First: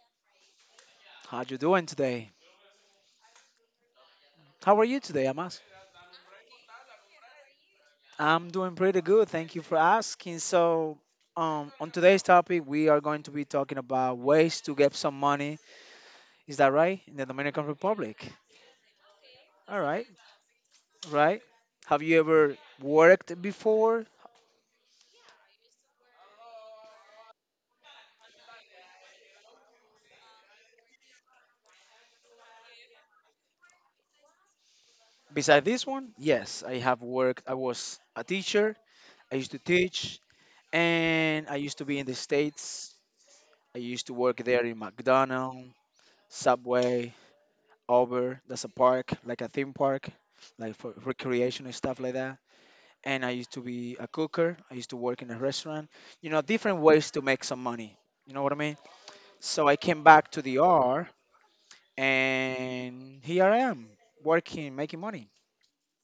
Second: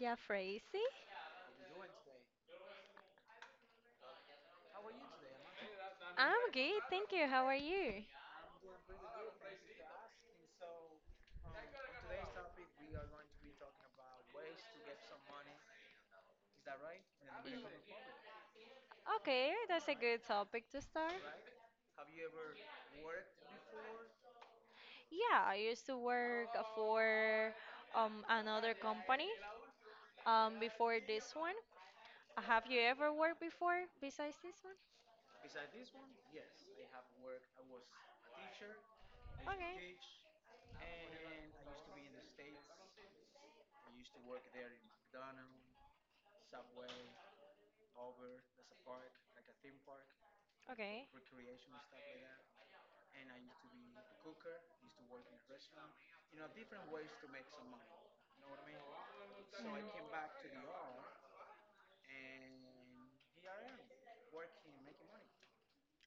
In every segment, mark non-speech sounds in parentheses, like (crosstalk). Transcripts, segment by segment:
Yeah, Tracy. How you doing today? How are you today? I'm asking. I'm good, thank you. How are you? I'm doing pretty good. Thank you for asking. So, on today's topic, we are going to be talking about ways to get some money. Is that right? In the Dominican Republic. Okay, All that's a right. good topic to start. Right. Have you ever worked before? Yeah, I used to work for another company before this one. Have you ever worked before besides this Besides this one, yes, I have worked. I was a teacher. I used one? to Okay. teach, and I used to be in the states. I used to work there in McDonald's, Subway, Uber. That's a park, like a theme park, like for Okay. recreation and stuff like that. And I used to be a cooker. I used to work in a restaurant. You know, different ways to make some money. You know what I mean? So I came back Mm. to the R, and here I am, working, making money.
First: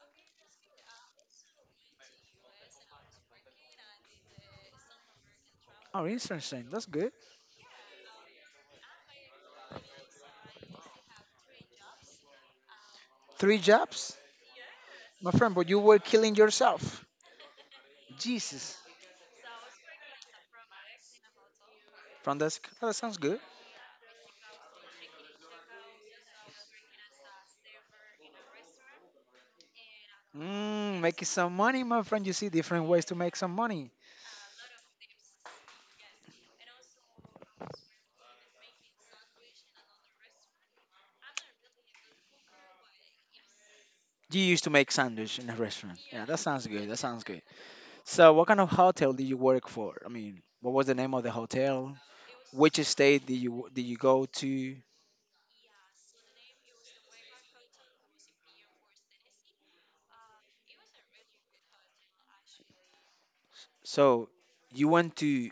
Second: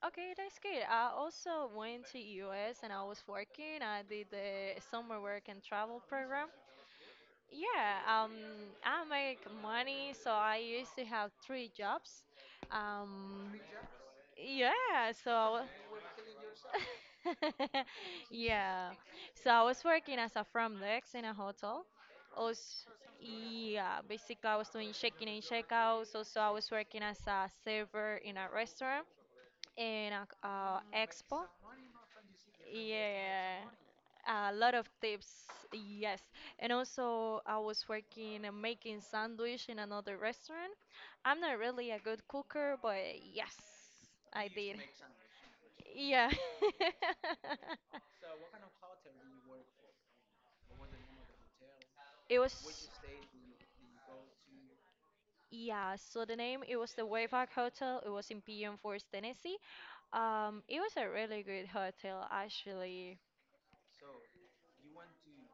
Okay, that's good. I also went to US and I was working. I did the summer work and travel Oh, program. interesting. That's good. Yeah, I make money, so I used to have three jobs. Um, Three jobs, yeah, my friend, so but you were killing yourself. (laughs) Jesus. yeah, so I was working as a front desk in a hotel. Front desk. Also, Oh, that sounds good. yeah, basically I was doing check-in and check-outs. Also, I was working as a server in a restaurant in a Mm, making expo. some money, my friend. You see different ways to make some Yeah, money. a lot of tips, yes. And also, I was working and making sandwich in another restaurant. I'm not really a good cooker, but yes, You I You used to used to did. Make make sandwich. sandwich in a restaurant. Yeah, Yeah. that sounds good. That sounds good. (laughs) So, what kind of hotel did you work for? I mean, what was the name of the hotel? It Which was. state did you go to? Yeah, so the name it was the Wayback Hotel. It was in PM Force, Tennessee. It was a really good hotel actually. So, you went to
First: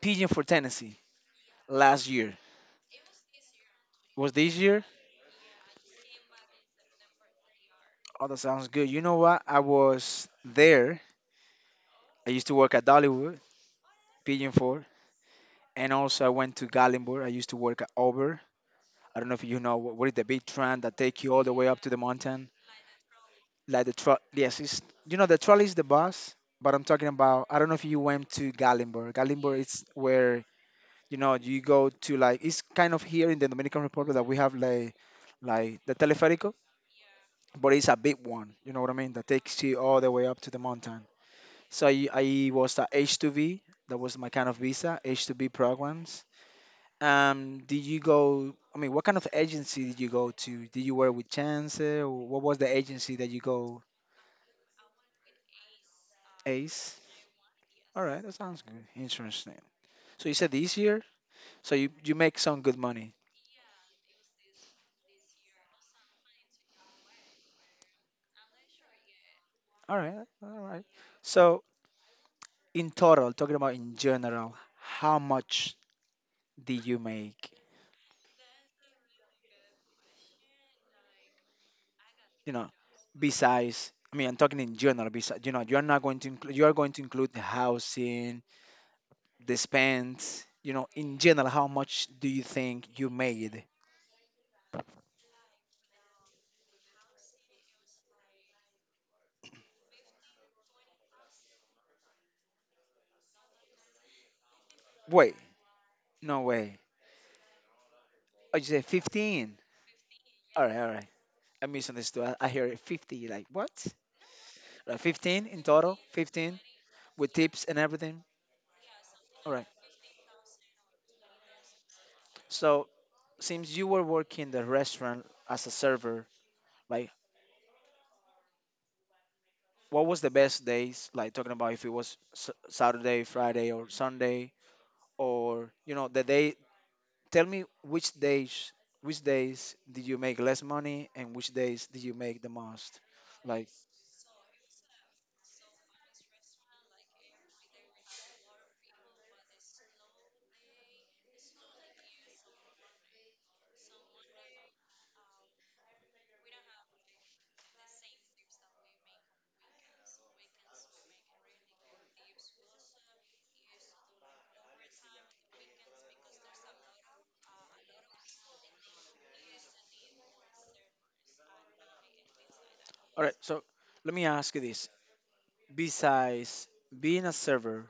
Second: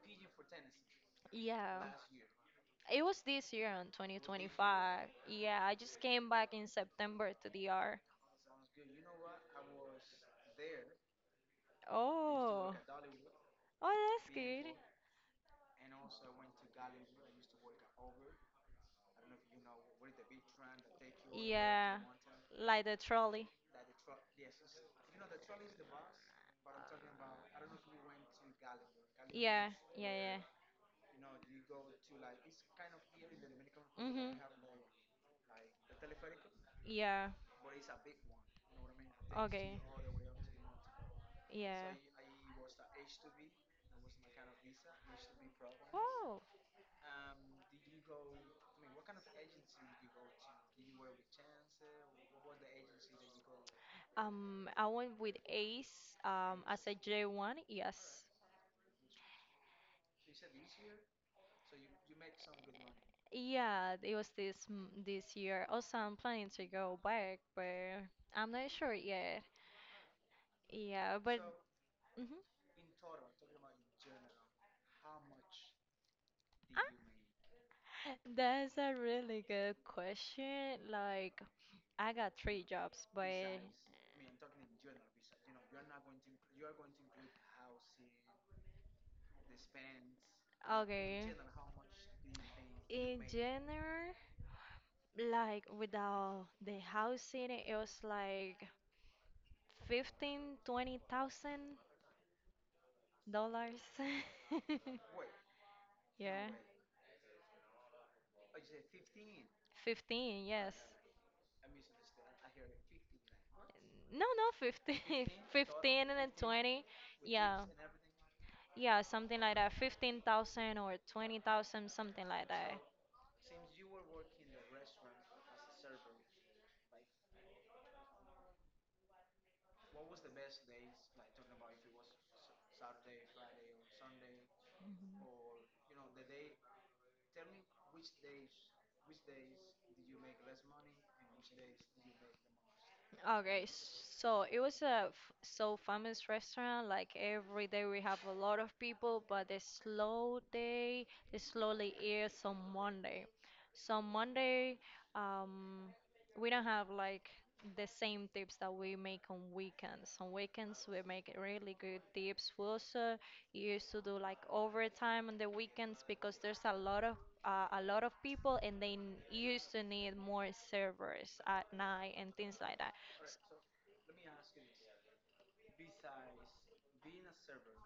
Pigeon for Tennessee Yeah, last year. it was this year in Was this year? 2025. Yeah, I just came back in September to DR. Oh, that sounds good. You know what? I was there. I used to Oh. work at Dollywood, Oh, that's Pigeon good. Ford, and also I went to Gallenburg. I used to work at Auburn. I don't know if you know what is the big train that take you all the way up to the Yeah, mountain. like the trolley. Like the truck. Yes, it's, you know, the trolley is the bus, but I'm talking about. I don't know if you went to Gallimborg. Gallimborg Yeah, is yeah, yeah. where, you know, you go to like it's kind of here in the Dominican Republic that Mm-hmm. we have like the teleférico, Yeah. but it's a big one. You know what I mean? That takes you Okay. all the way up to the mountain. So Yeah. I was at H2B. That was my kind of visa, H2B programs. Wow. Did you go? I mean, what kind of agency did you go to? Did you work with Chance? Or what was the agency that you go? I went with Ace as a Ace. J1, All right, yes. that sounds good. Interesting. So you said this year, so you make some good money. Yeah, it was this year. Also, I'm planning to go back, but I'm not sure yet. All right, all right. Yeah, but So mhm. in total, talking about in general, how much did you make? That's a really good question. Like, I got You three know, jobs, but besides. I mean, I'm talking in general. Besides, you know, you're not going to include. You are going to include the housing, the spends. You know, in okay. general, how much do you think you In made. general, like without the housing, it was like 15, $20,000. (laughs) Wait, no Yeah, way. Oh, you said 15. 15, All right, yes. all right. I misunderstood. I hear it 50. Like, what? No, no, Right, 15, 15 (laughs) in total, 15 and then 15 20. with Yeah. tips and everything. Yeah, something All like right. that. 15,000 or 20,000, something like that. So, since you were working the restaurant as a server, like, what was the best days? Like, talking about if it was Saturday, Friday, or Sunday, or, you know, the day. Tell me which days did you make less money and which days did you make the most? Like, Okay, so it was so famous restaurant. Like every day we have a lot of people, but the slow day, the slowly is on Monday. So Monday, um, we don't have like the same tips that we make on weekends. On weekends we make really good tips. We also used to do like overtime on the weekends because there's a lot of people, and used to need more servers at night and things like that. all right. So, let me ask you this. Besides being a server,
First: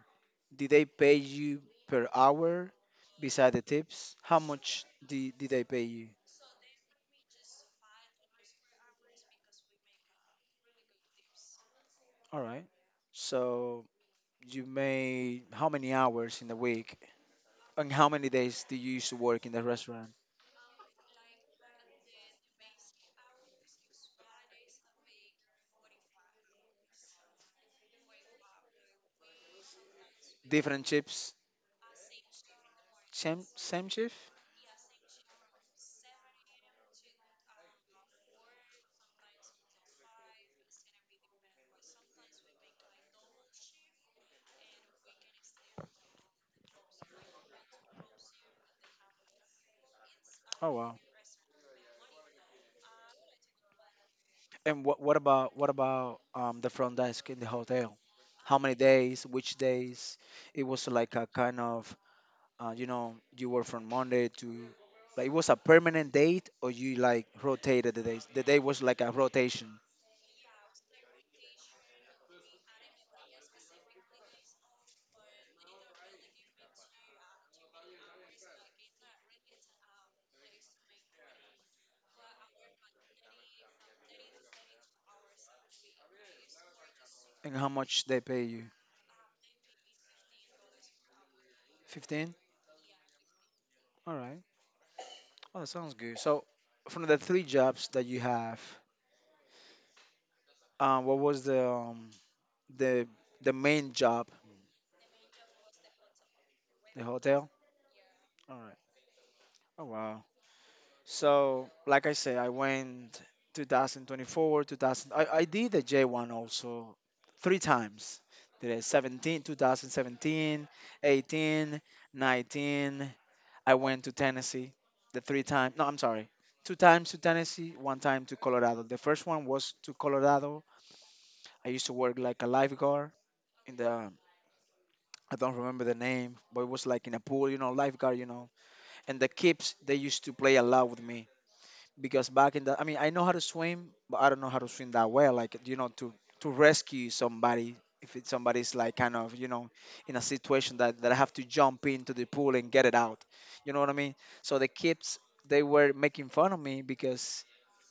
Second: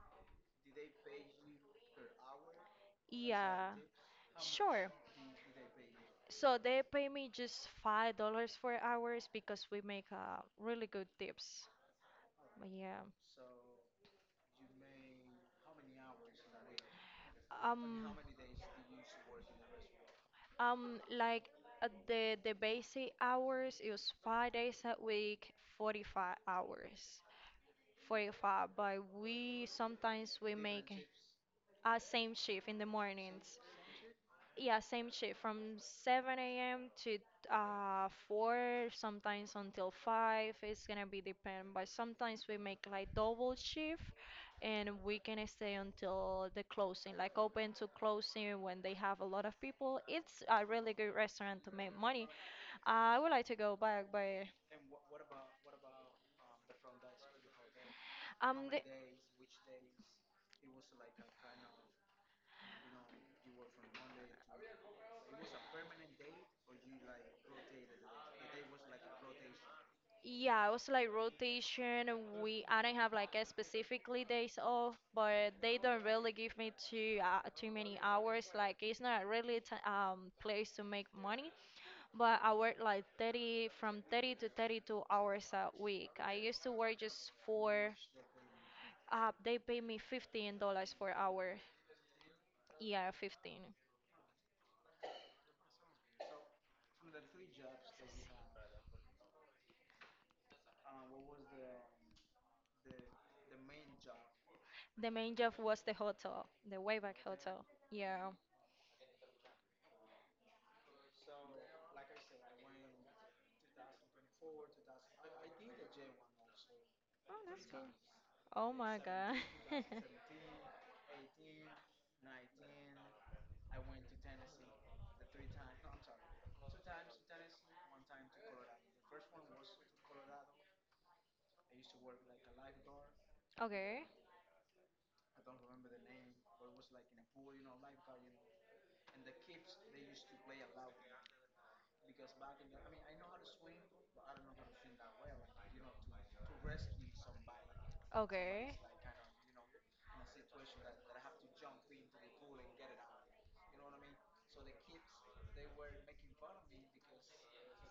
did they pay you per hour? Beside the Yeah, tips, how much sure. did they pay you? So they pay me just $5 for hours because we make really good tips. All right. Yeah. So you made how many hours in the week? And how Um. many days do you used to work in the restaurant? Like the basic hours is 5 days a week, 45 hours. 45, but we Different make shifts? a same shift in the Same, mornings, same shift? yeah, same shift from 7 a.m. to 4, sometimes until 5. It's gonna be depend, but sometimes we make like double shift, and we can stay until the closing, like open to closing. When they have a lot of people, it's a Oh really wow. good restaurant to make money. I would like to go back, but And what about what about the front desk in the hotel? How many the days? Which days? It was like a kind of you know, you work from Monday to like it was a permanent date or you like rotated the days. The day was like a rotation. Yeah, it was like rotation. We I don't have like a specifically days off, but they don't really give me too many hours. Like it's not really a t place to make money, but I work like 30, from 30 to 32 hours a week. I used to work just And how for much they pay you? They pay me $15 for hour. 15? Yeah, 15. All right. Oh, that sounds good. So from the three jobs that you have, what was the the main job? The main job was the hotel, the The Wayback hotel? Hotel. Yeah. All right. Oh wow. So, like I said, I went 2024, 2000. I did the J1 also Oh, three that's good. times. Did Oh it my God. 17, 2017, (laughs) 18, 19. I went to Tennessee the three times. No, I'm sorry. Two times to Tennessee, one time to Colorado. The first one was to Colorado. I used to work like a lifeguard in the, Okay. I don't remember the name, but it was like in a pool, you know, lifeguard, you know. And the kids, they used to play a lot with me because back in the, I mean, I know how to swim, but I don't know how to swim that well. Like, you know, to rescue somebody if it's Okay. somebody's like kind of, you know, in a situation that I have to jump into the pool and get it out. You know what I mean? So the kids, they were making fun of me because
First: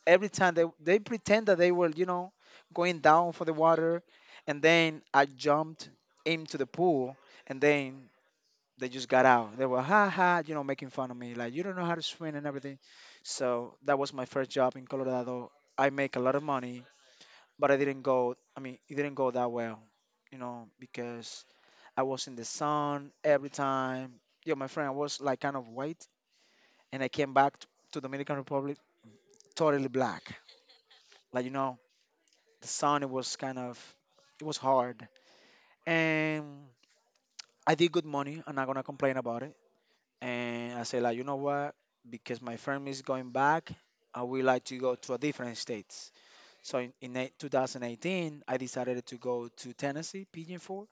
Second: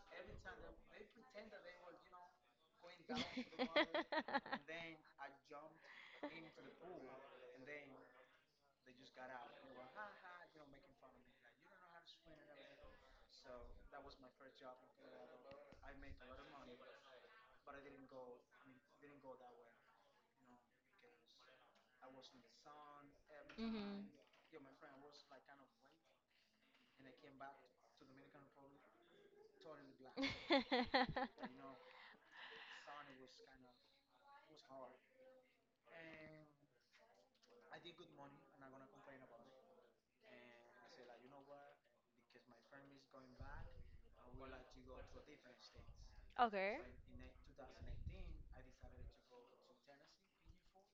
every time they pretend that they were, you know, going down for the water, and (laughs) then I jumped into the pool and then they just got out. They were ha ha, you know, making fun of me, like you don't know how to swim and everything. So that was my first job in Colorado. I make a lot of money, but I didn't go. I mean, it didn't go that well, you know, because I was in the sun every Mhm. time. Yo, my friend, I was like kind of white, and I came back to Dominican Republic totally black. Like, you know, (laughs) the sun, it was kind of, it was hard, and I did good money. I'm not gonna complain about it. And I said like, you know what? Because my firm is going back, I would like to go to a different states. Okay. So 2018, I decided to go to Tennessee, Pigeon Forge.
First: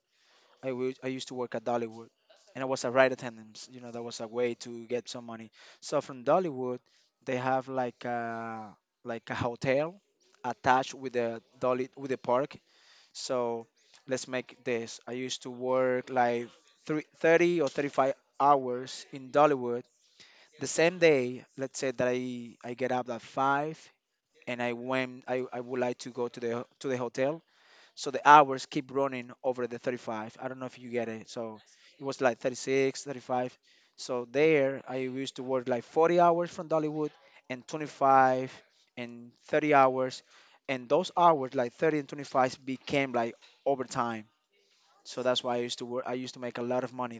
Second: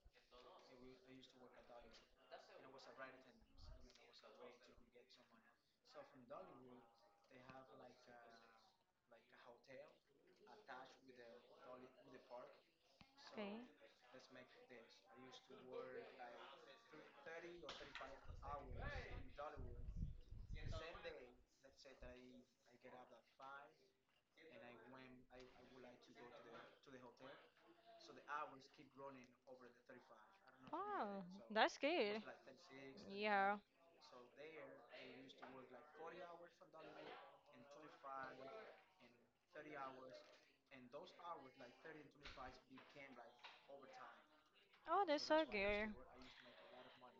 I used to work at Dollywood, and I was a ride attendant. You know, that was a way to get some money. So from Dollywood, they have like a hotel attached with the Dolly with the park. Okay. So let's make this. I used to work like 30 or 35 hours in Dollywood the same day. Let's say that I get up at 5, and I went. I would like to go to the to the hotel, so the hours keep running over the 35. I don't know if you get Wow, it. So that's it was good. like 36 Yeah. 35. So there I used to work like 40 hours from Dollywood and 25 and 30 hours, and those hours like 30 and 25 became like overtime. Oh, So that's that's so why I used to good. work I used to make a lot of money.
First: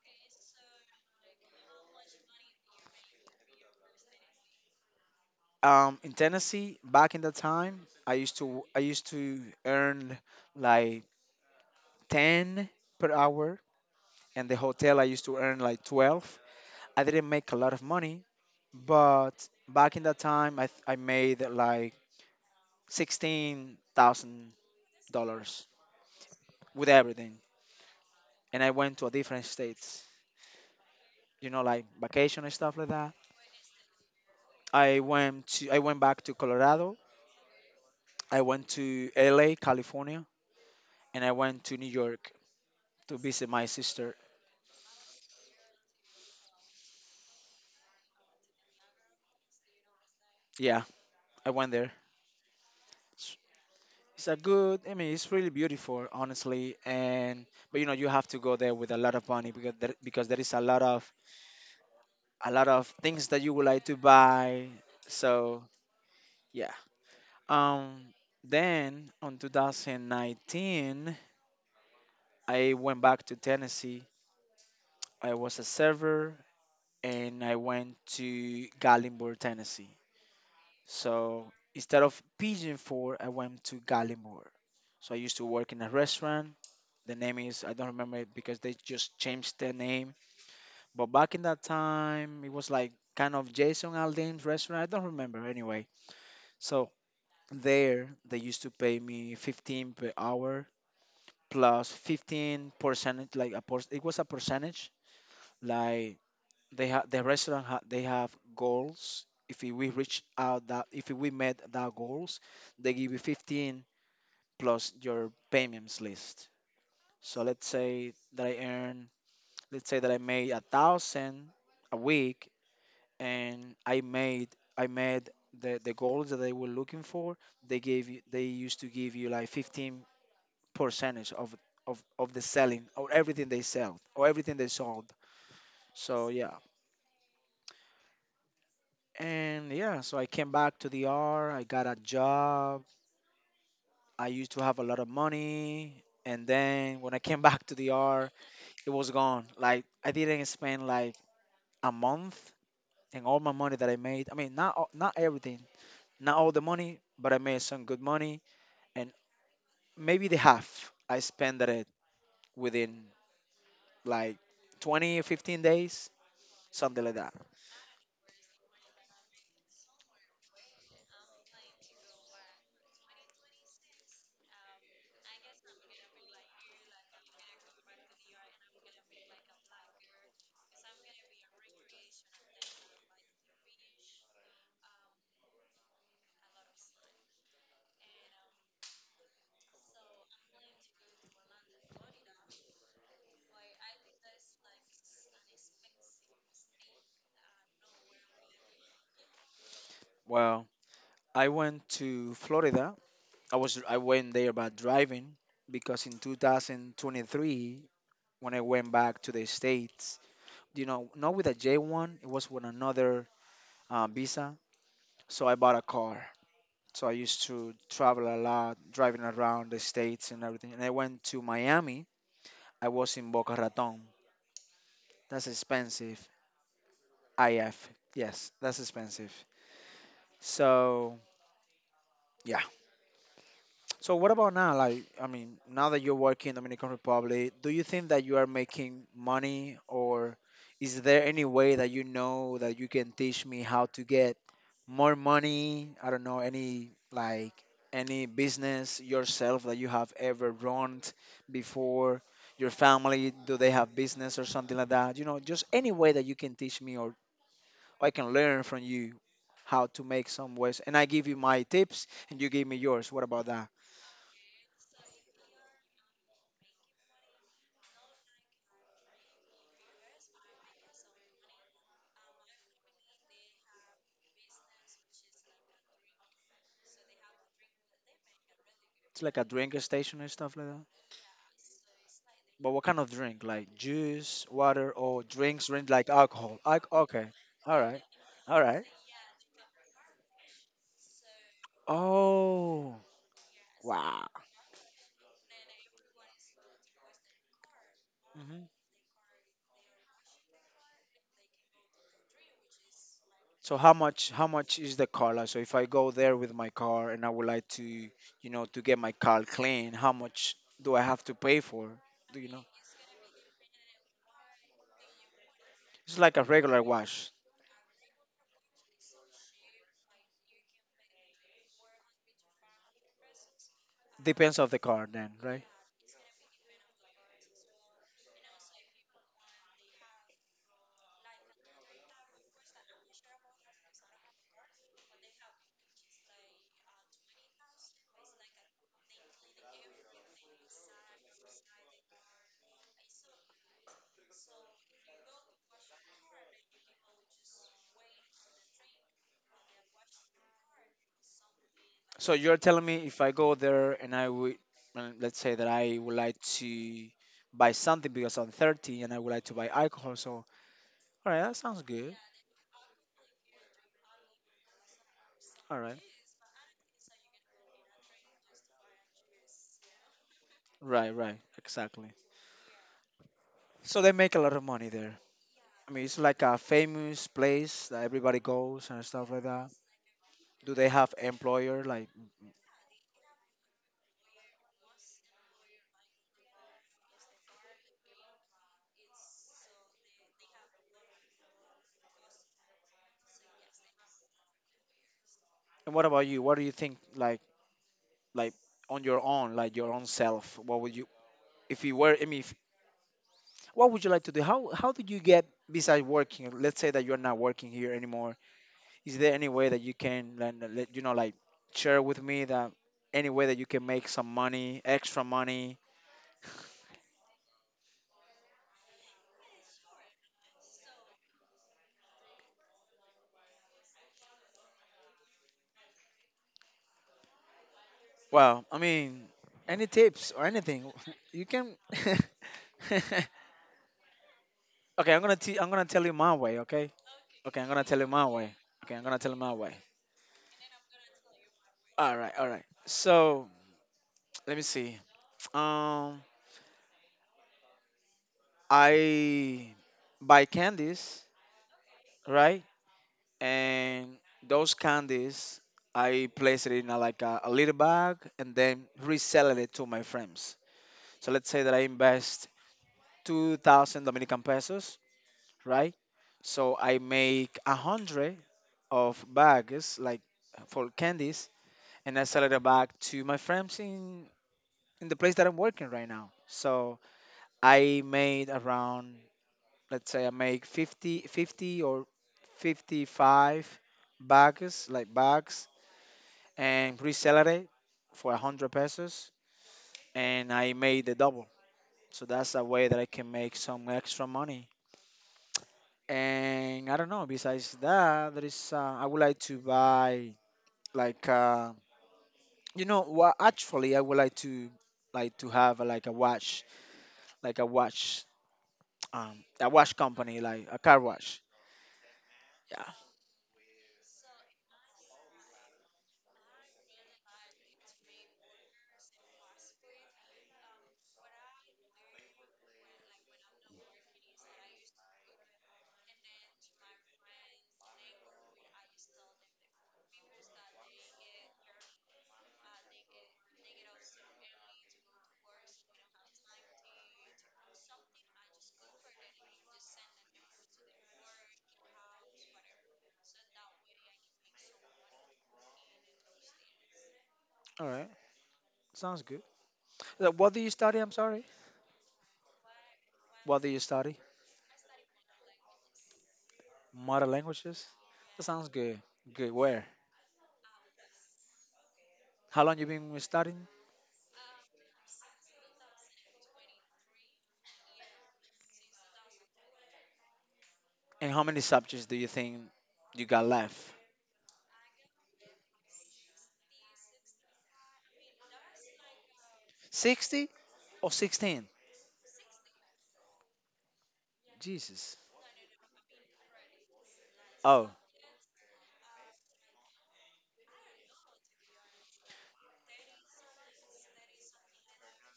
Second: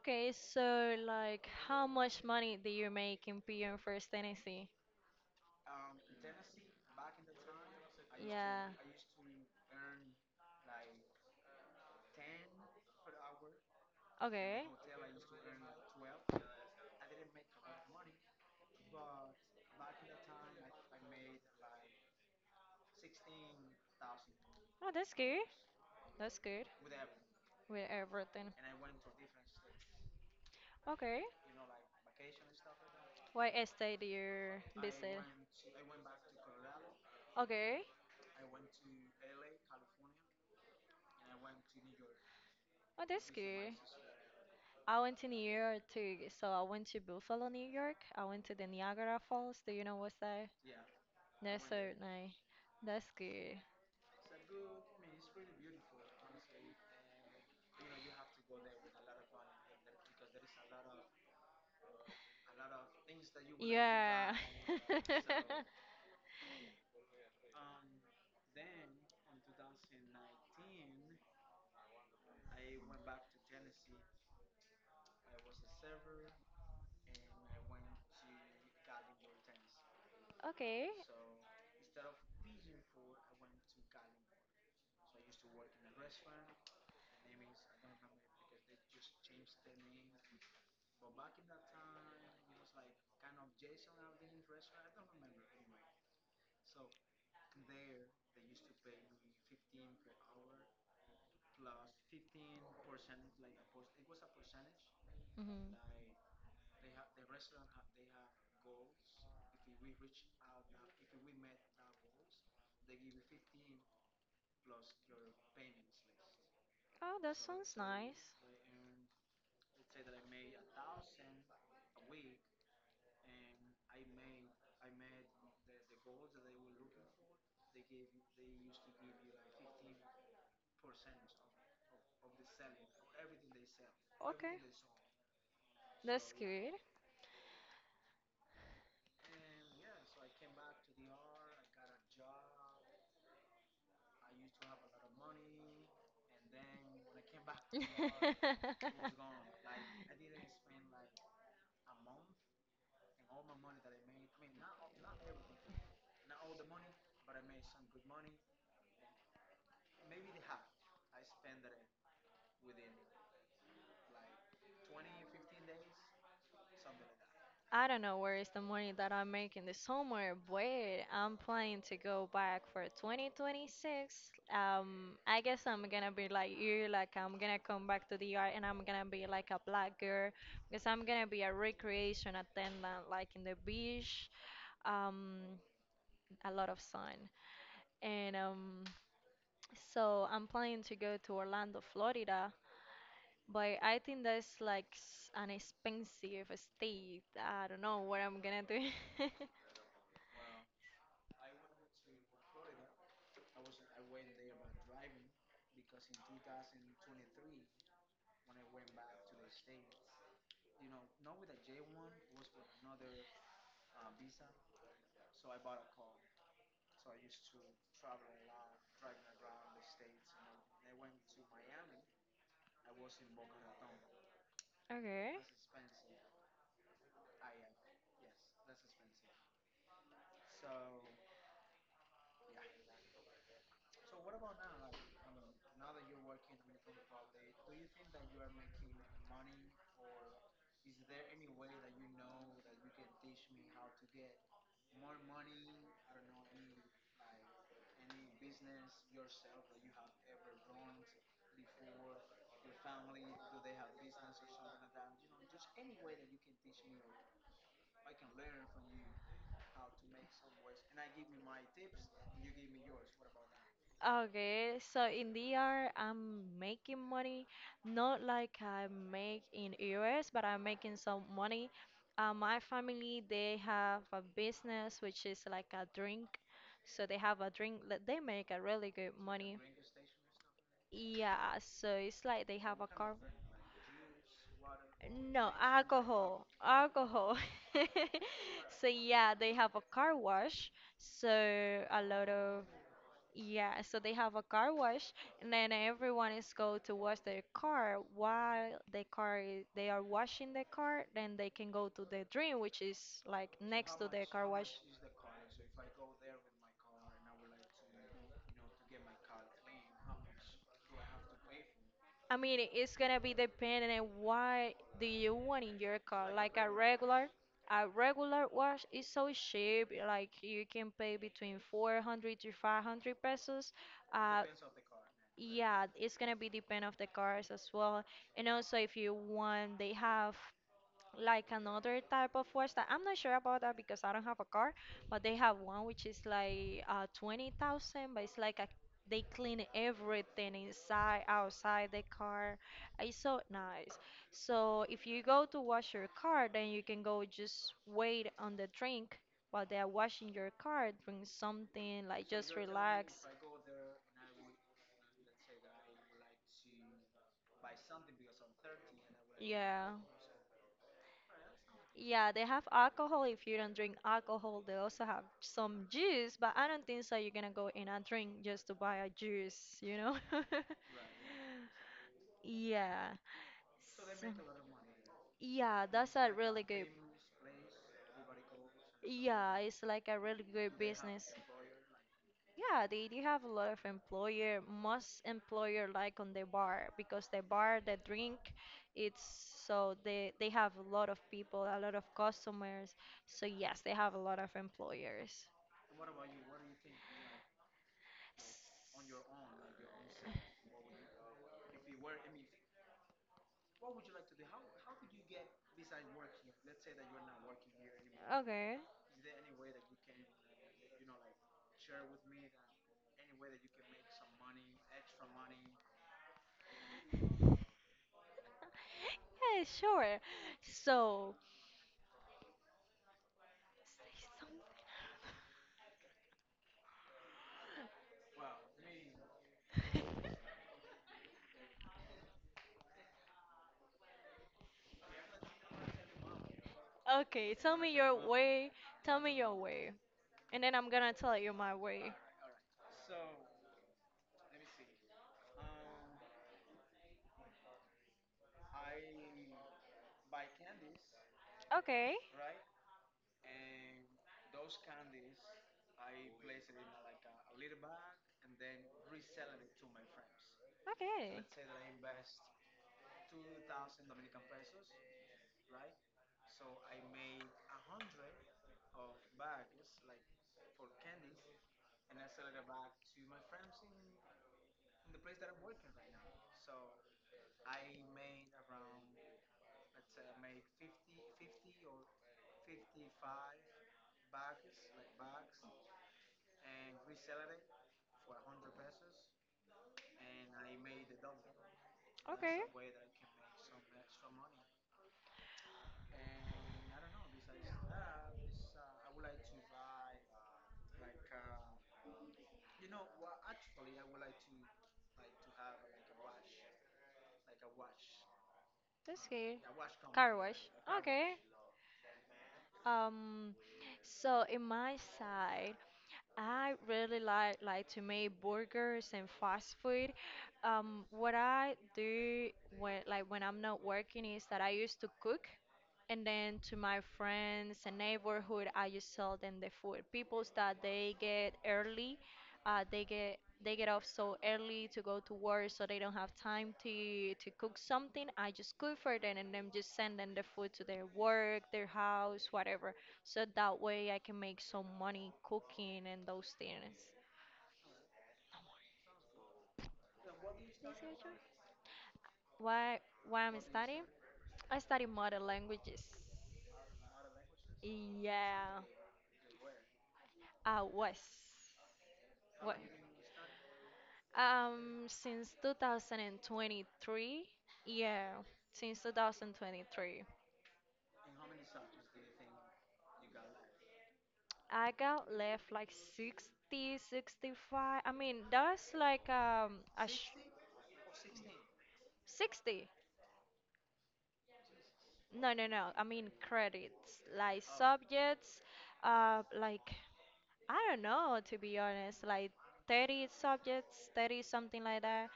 Okay, so like, how much money do you make in PM First Tennessee? In Tennessee, back in the time, Yeah. I used to earn like 10 per hour, and the Okay. hotel I used to earn like 12. I didn't make a lot of money, but back in that time, I made like sixteen thousand Oh, that's good. dollars That's good with everything, with everything. and I went to a different states, Okay. you know, like vacation and stuff like that. Why I stayed here visit? I went back to Colorado. Okay. I went to LA, California, and I went to New York Oh, to that's visit my good. sister. I went to New York too. So I went to Buffalo, New York. I went to the Niagara Falls. Do you know what's that? Yeah, I No, went sir. there. No. That's It's, good. it's a good. I mean, it's really beautiful, honestly. And but you know, you have to go there with a lot of money because there is a lot of things that you would like to Yeah. buy. (laughs) So yeah. Um. Then on 2019, I went back to Tennessee. I was a server, and I went to Gallenburg, Tennessee. Okay. So instead of Pigeon Ford, I went to Gallimore. So I used to work in a restaurant. The name is I don't remember it because they just changed the name. But back in that time, it was like kind of Jason Aldean's restaurant. I don't remember anyway. So there, they used to pay me 15 per hour plus 15 percentage, like a it was a percentage. Hmm. Like they have the restaurant, they have goals. If we reach out that, if we met that goals, they give you 15 plus your payments list. Oh, that So let's sounds say nice. that I earn, let's say that I made a thousand a week and I made the goals that they were looking for, they used to give you like 15 percentage of, of the selling or everything they sell or everything Okay, they sold. So that's yeah. good. And yeah, so I came back to the R, I got a job, I used to have a lot of money and then when I came (laughs) back to the R (laughs) it was gone. Like I didn't spend like a month and all my money that I made. I mean, not everything, not all the money, but I made some good money, and maybe the half I spent it within like 20 or 15 days, something like that. I don't know where is the money that I'm making this summer, but I'm planning to go back for 2026. I guess I'm gonna be like you, like I'm gonna come back to the yard and I'm gonna be like a black girl because I'm gonna be a recreation attendant, like in the beach, um, a lot of sun, and so I'm planning to go to Orlando, Florida, but I think that's like an expensive state. I don't know what I'm gonna do. (laughs) Well, I went to Florida. I went there by driving because in 2023, when I went back to the States, you know, not with a J one, it was with another visa. So I bought a car. So I used to travel a lot, driving around the States and everything. And I went to Miami. I was in Boca Raton. Okay. That's expensive. IF. Yes, that's expensive. So, yeah. So what about now? Like, I mean, now that you're working in Dominican Republic, do you think that you are making money, or is there any way that you know that you can teach me how to get more money? I don't know any any business yourself that you have ever run before. Your family, do they have business or something like that? You know, just any way that you can teach me or I can learn from you how to make some ways. And I give you my tips and you give me yours. What about that? Okay, so in DR, I'm making money, not like I make in US, but I'm making some money. My family, they have a business which is like a drink, so they have a drink, that they make a really good It's like a money. drink station and stuff like that. Yeah, so it's like they But have what a kind of car. drink? Like juice, water, or No, drinks, drink like alcohol, alcohol? Okay. alcohol. All right. (laughs) All So right. yeah, they have a car wash. So a lot of, Oh, yeah, so they wow. have a car wash, and then everyone is go to wash their car Hmm. while they are washing the car. Then they can go to the dream, which is like So how next to the much? How car wash. much is the car? Like, so if I go there with my car and I would like to, you know, to get my car clean, how much do I have to pay for? I Do you mean, know? it's gonna be depending on what do you want in your It's car. like a Like regular wash. a regular wash is so cheap. Like you can pay between 400 to 500 pesos. Uh, Depends of the car, then, right? yeah, it's gonna be depend of the cars as well. And also, if you want, they have like another type of watch that I'm not sure about that because I don't have a car, but they have one which is like 20,000, but it's like they clean everything inside, outside the car. It's so nice. So if you go to wash your car, then you can go just wait on the drink while they are washing your car, drink something, like So you're just telling me relax. if I go there and I would, let's say that I would like to buy something because I'm 30 and I would like to buy Yeah. alcohol. So, all right, that sounds good. Yeah, they have alcohol. If you don't drink alcohol, they also have All some right. juice, but I don't think so you're gonna go in and drink just to buy a juice, you know? (laughs) Right, right. Exactly. Yeah. So So- they make a lot of money there. yeah, I mean, it's that's a like a really good. famous place that everybody goes and stuff like Yeah, that. it's like a really Do good they have business. employer like. Yeah, they do have a lot of employer, most employer like on the bar because the bar, the drink, it's so they have a lot of people, a lot of customers. So yes, they have a lot of employers. And what about you? What do you think like on your own, like your own self? What would you if you were I mean, if, what would you like to do? How did you get besides working? Let's say that you're not working here anymore, Okay. is there any way that you can, you know, like share with me that any way that you can make some money extra money? Yeah, sure. So, say something. Well, I mean, any tips or anything (laughs) you can. (laughs) Okay, I'm gonna tell you my way. Okay. Okay, Okay, I'm tell gonna me tell you your my way. way. Okay, I'm gonna Tell tell you me my your way. way, and then I'm gonna tell you my way. All right, all right. So (tsk) let me see. um I buy candies, Okay. right? And those candies I placed it in a, a little bag and then reselling it to my friends. So Okay. let's say that I invest 2,000 Dominican pesos, right? So I make a hundred of bags like for candies, and I sell it back to my friends in the place that I'm working right now. So I made around, let's say I make 50 or 55 bags like bags, and resell it for 100 pesos, and I made the double. So that's Okay. a way that I can make some extra money. And I don't know, besides that, there is, I would like to buy like, uh, you know, what actually I would like to have like a watch, like a watch, That's good. a watch Car company, wash. like a car Okay. wash. Yeah. Um, so in my side, I really like to make burgers and fast food. What I do when I'm not working is that I used to cook. And then to my friends and neighborhood, I just sell them the food. People that they get early, uh, they get they get off so early to go to work, so they don't have time to cook something. I just cook for them and then just send them the food to their work, their house, whatever. So that way I can make some money cooking and those things. All right. Sounds good. What do you study? I'm sorry. Why I'm What do you studying? study? I study modern languages. Mother languages. That sounds Yeah, good. Good. Where? I was. How long What? you been studying? Since 2023, yeah, since 2023, And how many subjects do you think you got left? I got left like 60, 65. I mean, that's like a sh 60 or 16? 60. Jesus. No, no, no. I mean credits, like Oh, subjects, like I don't know to be honest, like 30 subjects, 30 something like that,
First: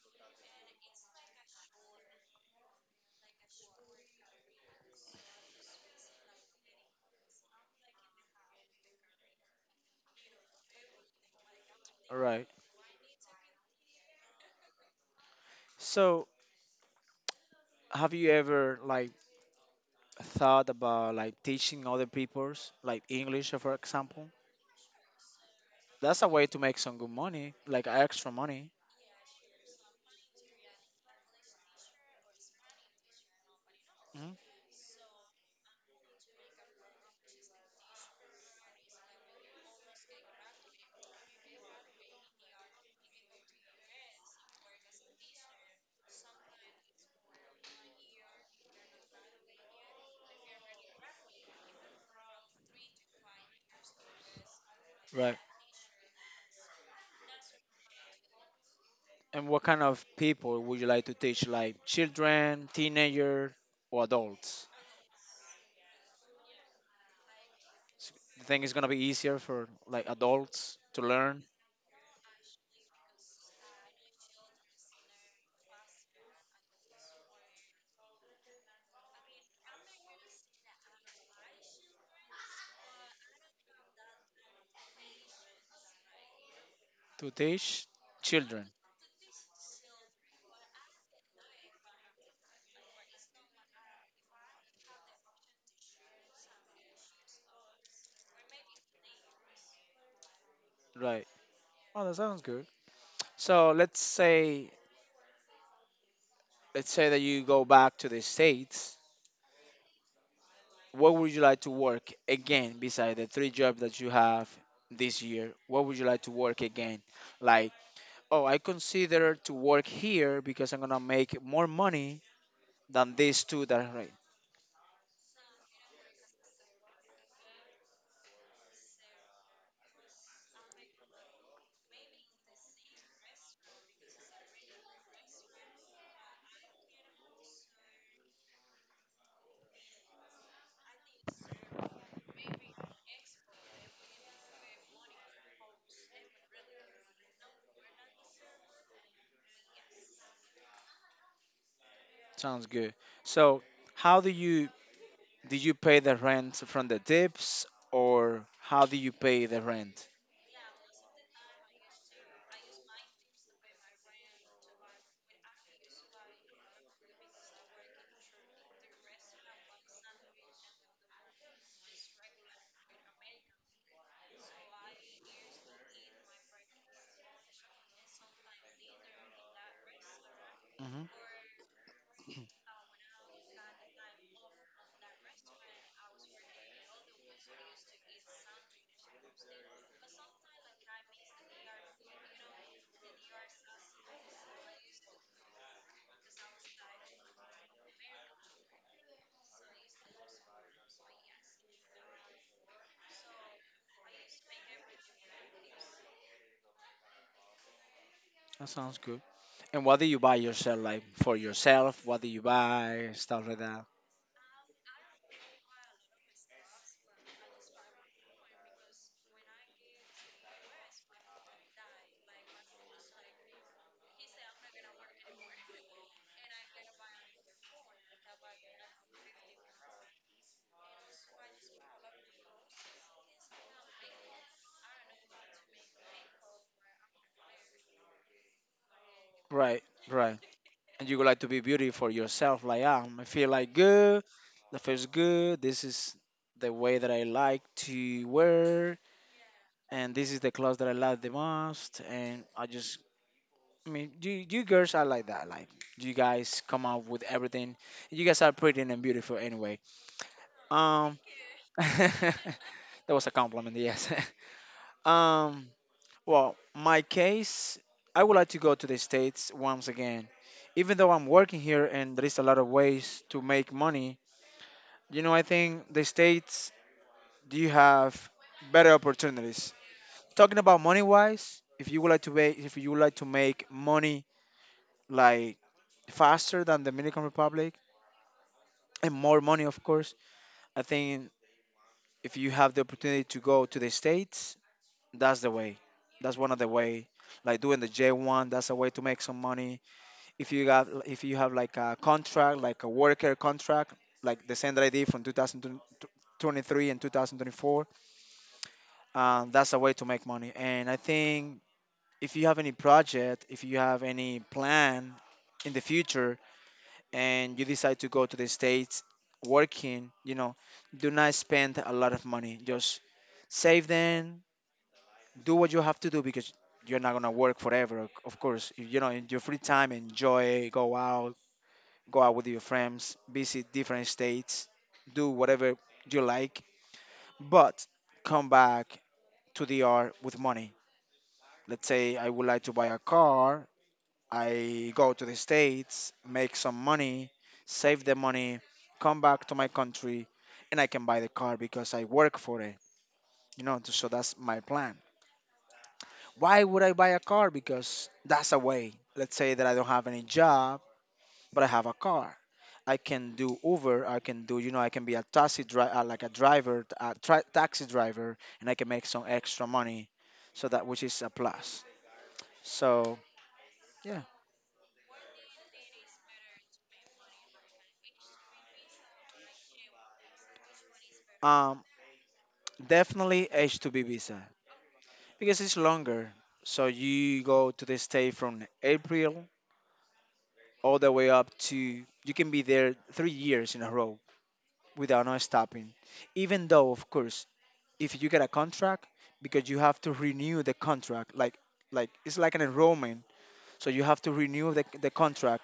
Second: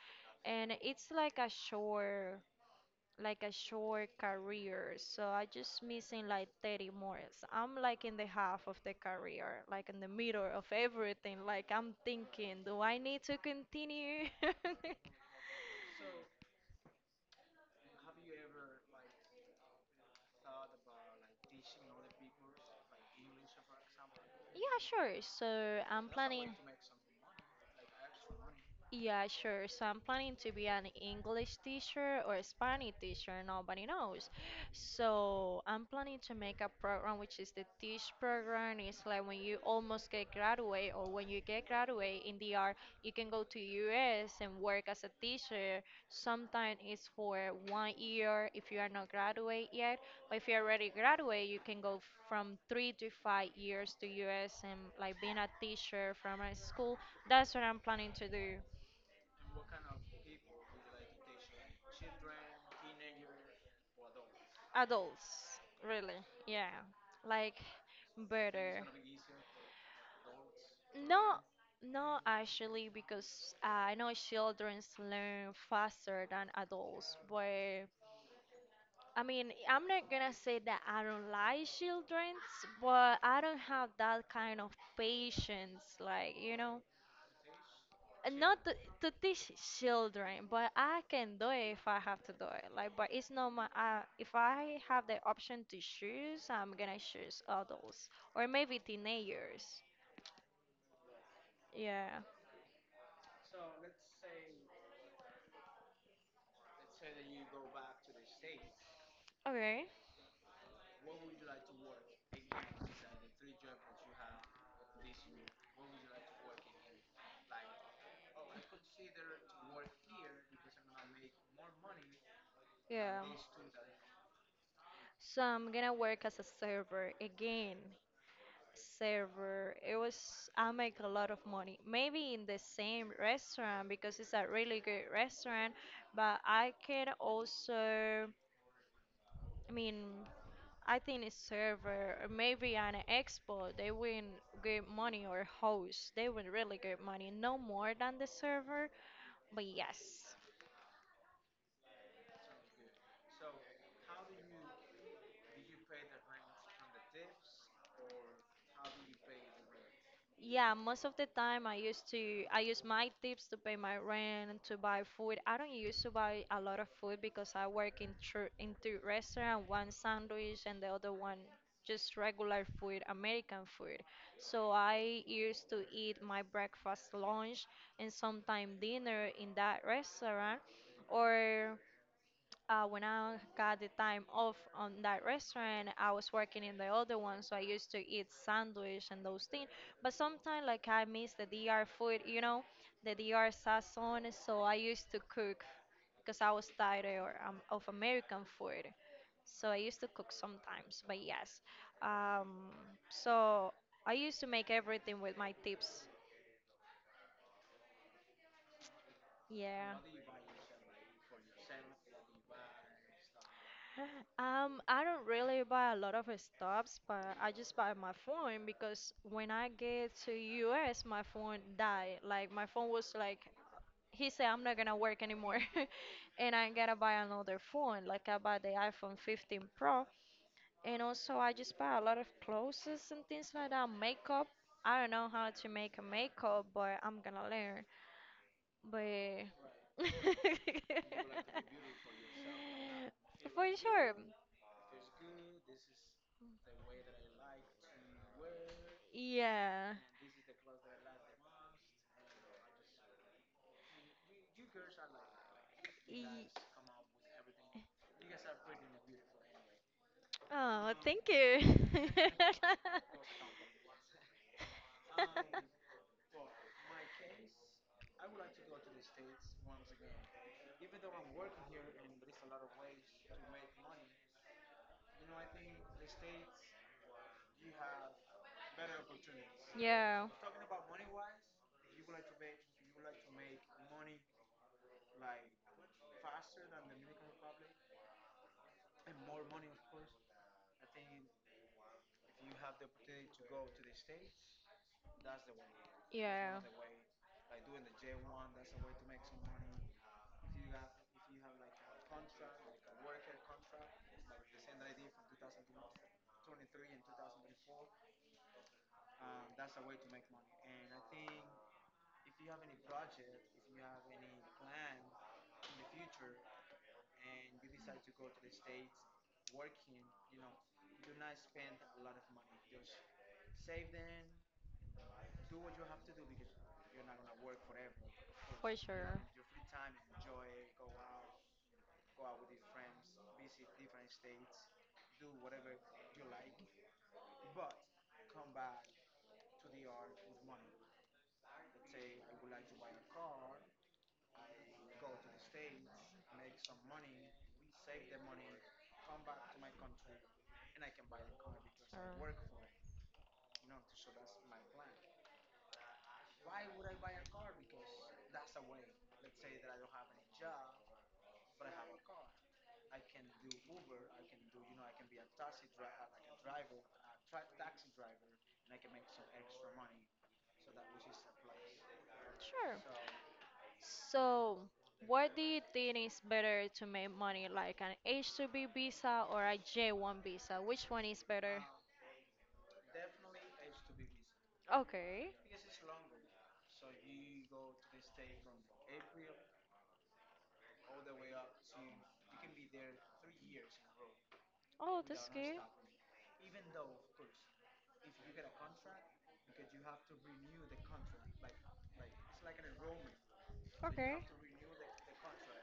and it's like a short career. So I just missing like 30 more. So I'm like in the half of the career, like in the middle of everything. Like I'm all right. thinking, do I need to continue? (laughs) So, have you ever thought about like teaching other people's like English, for example? Yeah, sure. So I'm That's a way planning. to make some good money, like extra money. Yeah, sure. So I'm planning to be an English teacher or a Spanish teacher, nobody knows. Hmm. So I'm planning to make a program which is the teach program. It's like when you almost get graduate or when you get graduate in the art, you can go to US and work as a teacher. Sometimes it's for 1 year if you are not graduate yet, but if you already graduate, you can go from 3 to 5 years to US and like Right. being a teacher from a school. That's what I'm planning to do. And what kind of people would you like to teach? Like children, teenager, or adults? Adults, really. Yeah, like S- You think it's better. gonna be easier for like adults to No, learn no, actually, because I know children learn faster than adults. But I mean, I'm not gonna say that I don't like children, but I don't have that kind of patience. Like, to teach not children? to teach children, but I can do it if I have to do it. Like, but it's not my. If I have the option to choose, I'm gonna choose adults or maybe teenagers. Right. Oh, that Yeah. sounds good. So let's say that you go back to the States. Okay. What would you like to work again beside the three jobs that you have this year? What would you like to work again? Like, oh, I consider to work here because I'm gonna make more money than Yeah. these two that are right. So I'm gonna work as a server again. Server. It was I make a lot of money. Maybe in the same restaurant because it's a really good restaurant, but I can also, I mean, I think it's server or maybe on an expo they win good money, or host they win really good money, no more than the server, but yes. Sounds good. So how do you, do you pay the rent from the tips or how do you pay the rent? Yeah, most of the time I use my tips to pay my rent and to buy food. I don't used to buy a lot of food because I work in two restaurant, one sandwich and the other one just regular food, American food. So I used to eat my breakfast, lunch, and sometime dinner in that restaurant, Hmm. or when I got the time off on that restaurant, I was working in the other one, so I used to eat sandwich and those things. But sometimes, like I miss the D.R. food, you know, the DR sazon. So I used to cook because I was tired or, of American food. So I used to cook sometimes. But yes, um, so I used to make everything with my tips. That sounds good. And Yeah. what do you buy yourself? Like for yourself, what do you buy? Stuff like that. I don't really buy a lot of stuffs, but I just buy my phone because when I get to US, my phone died. Like my phone was like, he said I'm not gonna work anymore, (laughs) and I gotta buy another phone. Like I buy the iPhone 15 Pro, and also I just buy a lot of clothes and things like that. Makeup. I don't know how to make a makeup, but I'm gonna learn. But (laughs) Right, right. And you would like to be beautiful yourself, like, I feel for like sure, good, the feels good, this is the way that I like to wear, yeah. and this is the clothes that I like the most, and I just, I mean, you girls are like that, like you E- guys come out with everything. You guys are pretty and beautiful anyway. oh, Um, thank you. (laughs) that (laughs) was a compliment, yes. (laughs) Um, well, my case, I would like to go to the States once again. Even though I'm working here and there is a lot of ways to make money, you know, I think the States, do you have better opportunities? Yeah, Talking about money wise, if you would like to make, if you would like to make money like faster than the Dominican Republic and more money, of course, I think if you have the opportunity to go to the States, that's the way. That's one of yeah, the way. Like doing the J1, that's a way to make some money if you got, if you have like a contract, like a worker contract, like the sender id from 2023 and 2024. Um, that's a way to make money, and I think if you have any project, if you have any plan in the future and you decide to go to the States working, you know, do not spend a lot of money, just save them. Do what you have to do because you're not gonna work forever, of course. for You know, sure. in your free time, enjoy, go out, go out with your friends, visit different states, do whatever you like, but come back to the DR with money. Let's say I would like to buy a car, I go to the States, make some money, save the money, come back to my country, and I can buy the car because I work for it. You know, so that's my plan. Why would I buy a car? Because that's a way. Let's say that I don't have any job, but I have a car. I can do Uber. I can do, you know, I can be a taxi driver, like a driver, taxi driver, and I can make some extra money. So that which is a plus. Sure. Sure. So yeah, So, what do you think is better to make money, like an H-2B visa or a J-1 visa? Which one is better? um, definitely H-2B visa Okay. because it's longer. So you go to the state from April all the way up to, you can be there 3 years in a row Oh, without that's no good. stopping. Even though, of course, if you get a contract, because you have to renew the contract, it's like an enrollment. So you Okay. have to renew the contract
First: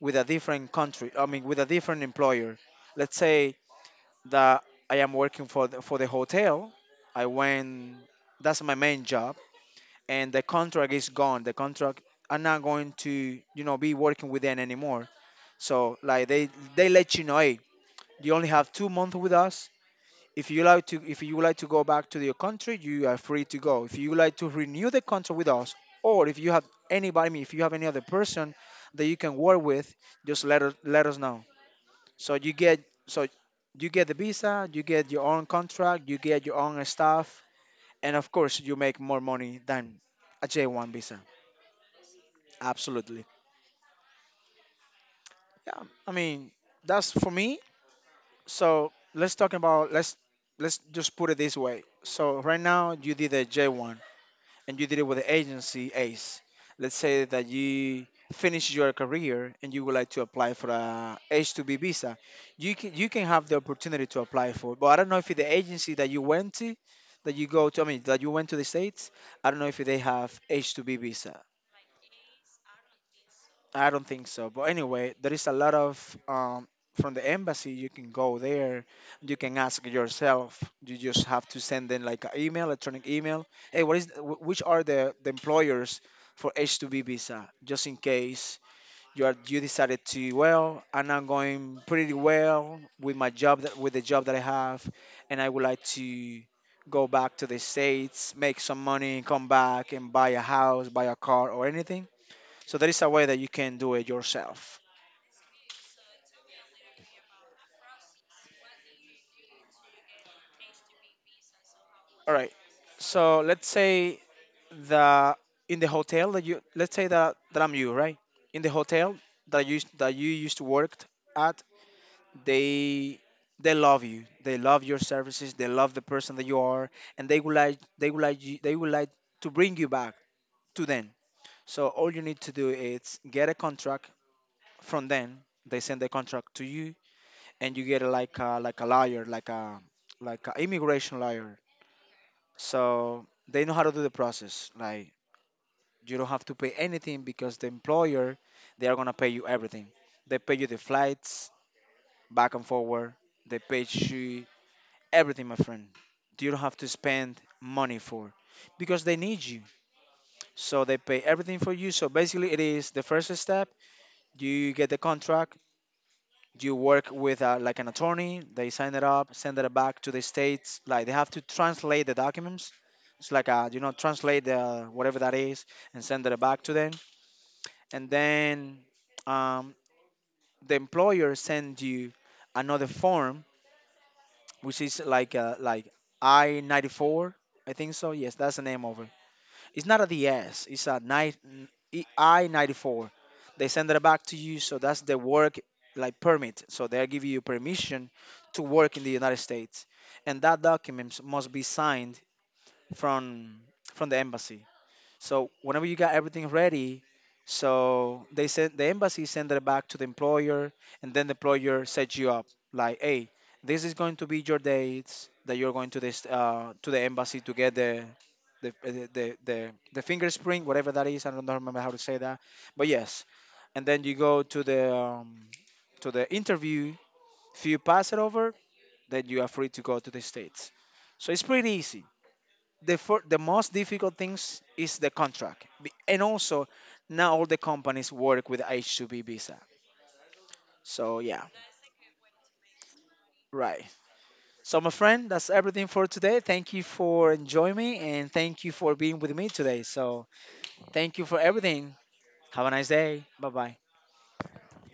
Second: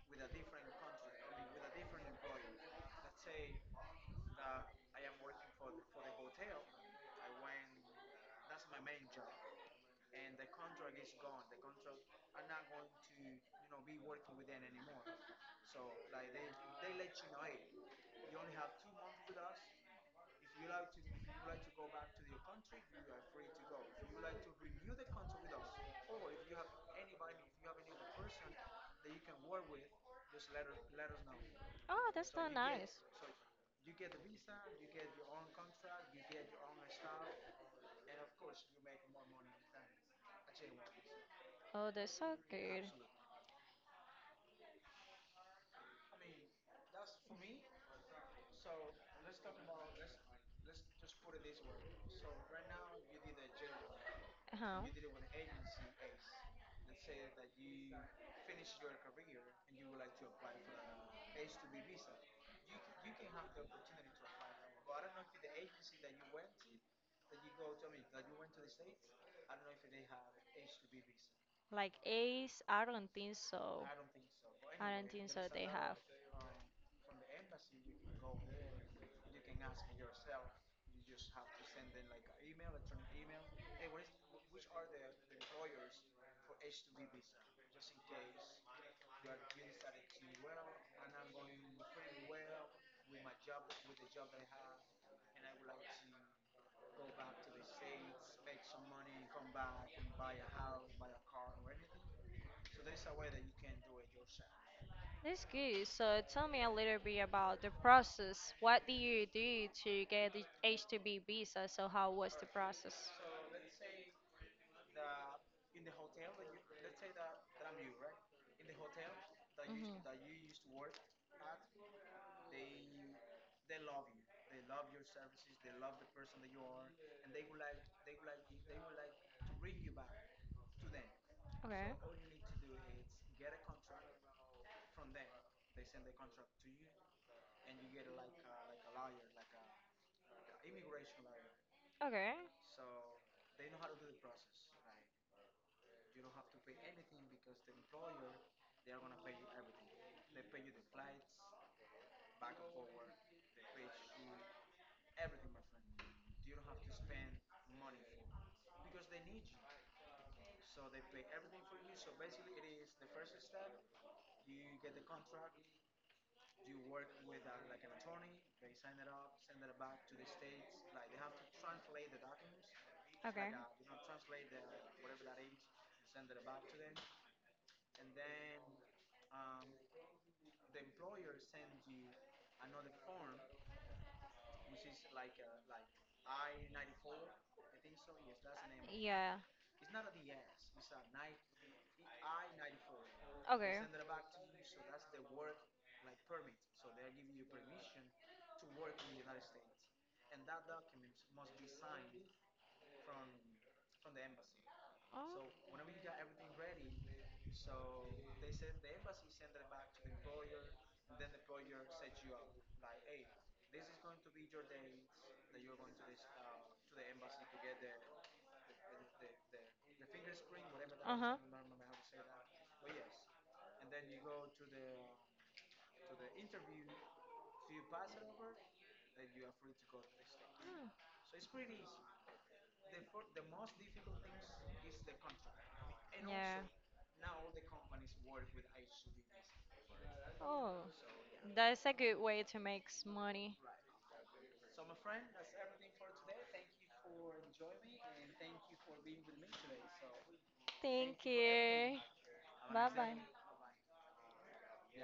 with a different country, I mean, with a different employer. Let's say that I am working for for the hotel. I went, that's my main job, and the contract is gone. The contract, I'm not going to, you know, be working with them anymore. So like they let you know, hey, you only have 2 months with us. If you like to go back to your country, you are free to go. If you like to renew the contract with us, or if you have anybody, I mean, if you have any other person that you can work with, just let us know. Oh, So that's not you get, nice. so you get the visa, you get your own contract, you get your own staff, and of course you make more money than a J1 visa. Oh, that's so good. Absolutely. Yeah. I mean, that's for me. So let's talk about, let's just put it this way. So right now you did a J1. And Uh-huh. you did it with the agency ACE. Let's say that you finish your career and you would like to apply for a H-2B visa. You can have the opportunity to apply for it. But I don't know if the agency that you went to, that you go to, I mean, that you went to the States, I don't know if they have H-2B visa. Like Ace, I don't think so. I don't think so. But I don't anyway, think there so is a they lot have. of from the embassy. You can go there. You can ask yourself. You just have to send them like an email, electronic email. Hey, which are the employers for H-2B visa? Just in case you decided to, well, and I'm going pretty well with with the job that I have, and I would like to go back to the States, make some money, come back and buy a house, buy a car, or anything. So there is a way that you can do it yourself. That's good. So tell me a little bit about the process. What did you do to get the H-2B visa? So how was All the right. process? So let's say that in the hotel that you let's say that, that I'm you, right? In the hotel Hmm. that you used to work at, they they love you. They love your services. They love the person that you are, and they would like to bring you back to them. So Okay. all you need to do is get a contract from them. They send the contract to you, and you get a, like a, like a lawyer, like a like an immigration lawyer. Okay. So they know how to do the process. Like, you don't have to pay anything because the employer, they are gonna pay you everything. They pay you the flights back and forward. They pay you everything, my friend. You don't have to spend money for, because they need you. So they pay everything for you. So basically, it is the first step. You get the contract. You work with like an attorney. They sign it up, send it back to the States. Like, they have to translate the documents. It's Okay. like, translate the whatever that is, and send it back to them. And then, um, the employer send you another form, which is like I-94. I think so, yes, that's the name of it. Yeah. It's not a DS. It's a nine I-94. They Okay. send it back to you, so that's the work like permit. So they give you permission to work in the United States, and that document must be signed from from the embassy. So Oh. whenever you got everything ready, so the embassy sent it back to the employer, and then the employer sets you up like, hey, this is going to be your dates that you're going to this, to the embassy to get the finger spring, whatever that Uh is. I huh. don't know- remember how to say that, but yes, and then you go to the interview. If you pass it over, then you are free to go to the States. So it's pretty easy. The most difficult things is the contract, and Yeah. also not all the companies work with H2B visa. Oh, So yeah, that's a good way to make money. right. So my friend, that's everything for today. Thank you for enjoying me, and thank you for being with me today. So thank Thank you for you. everything. Have a Bye nice bye. day. Bye bye.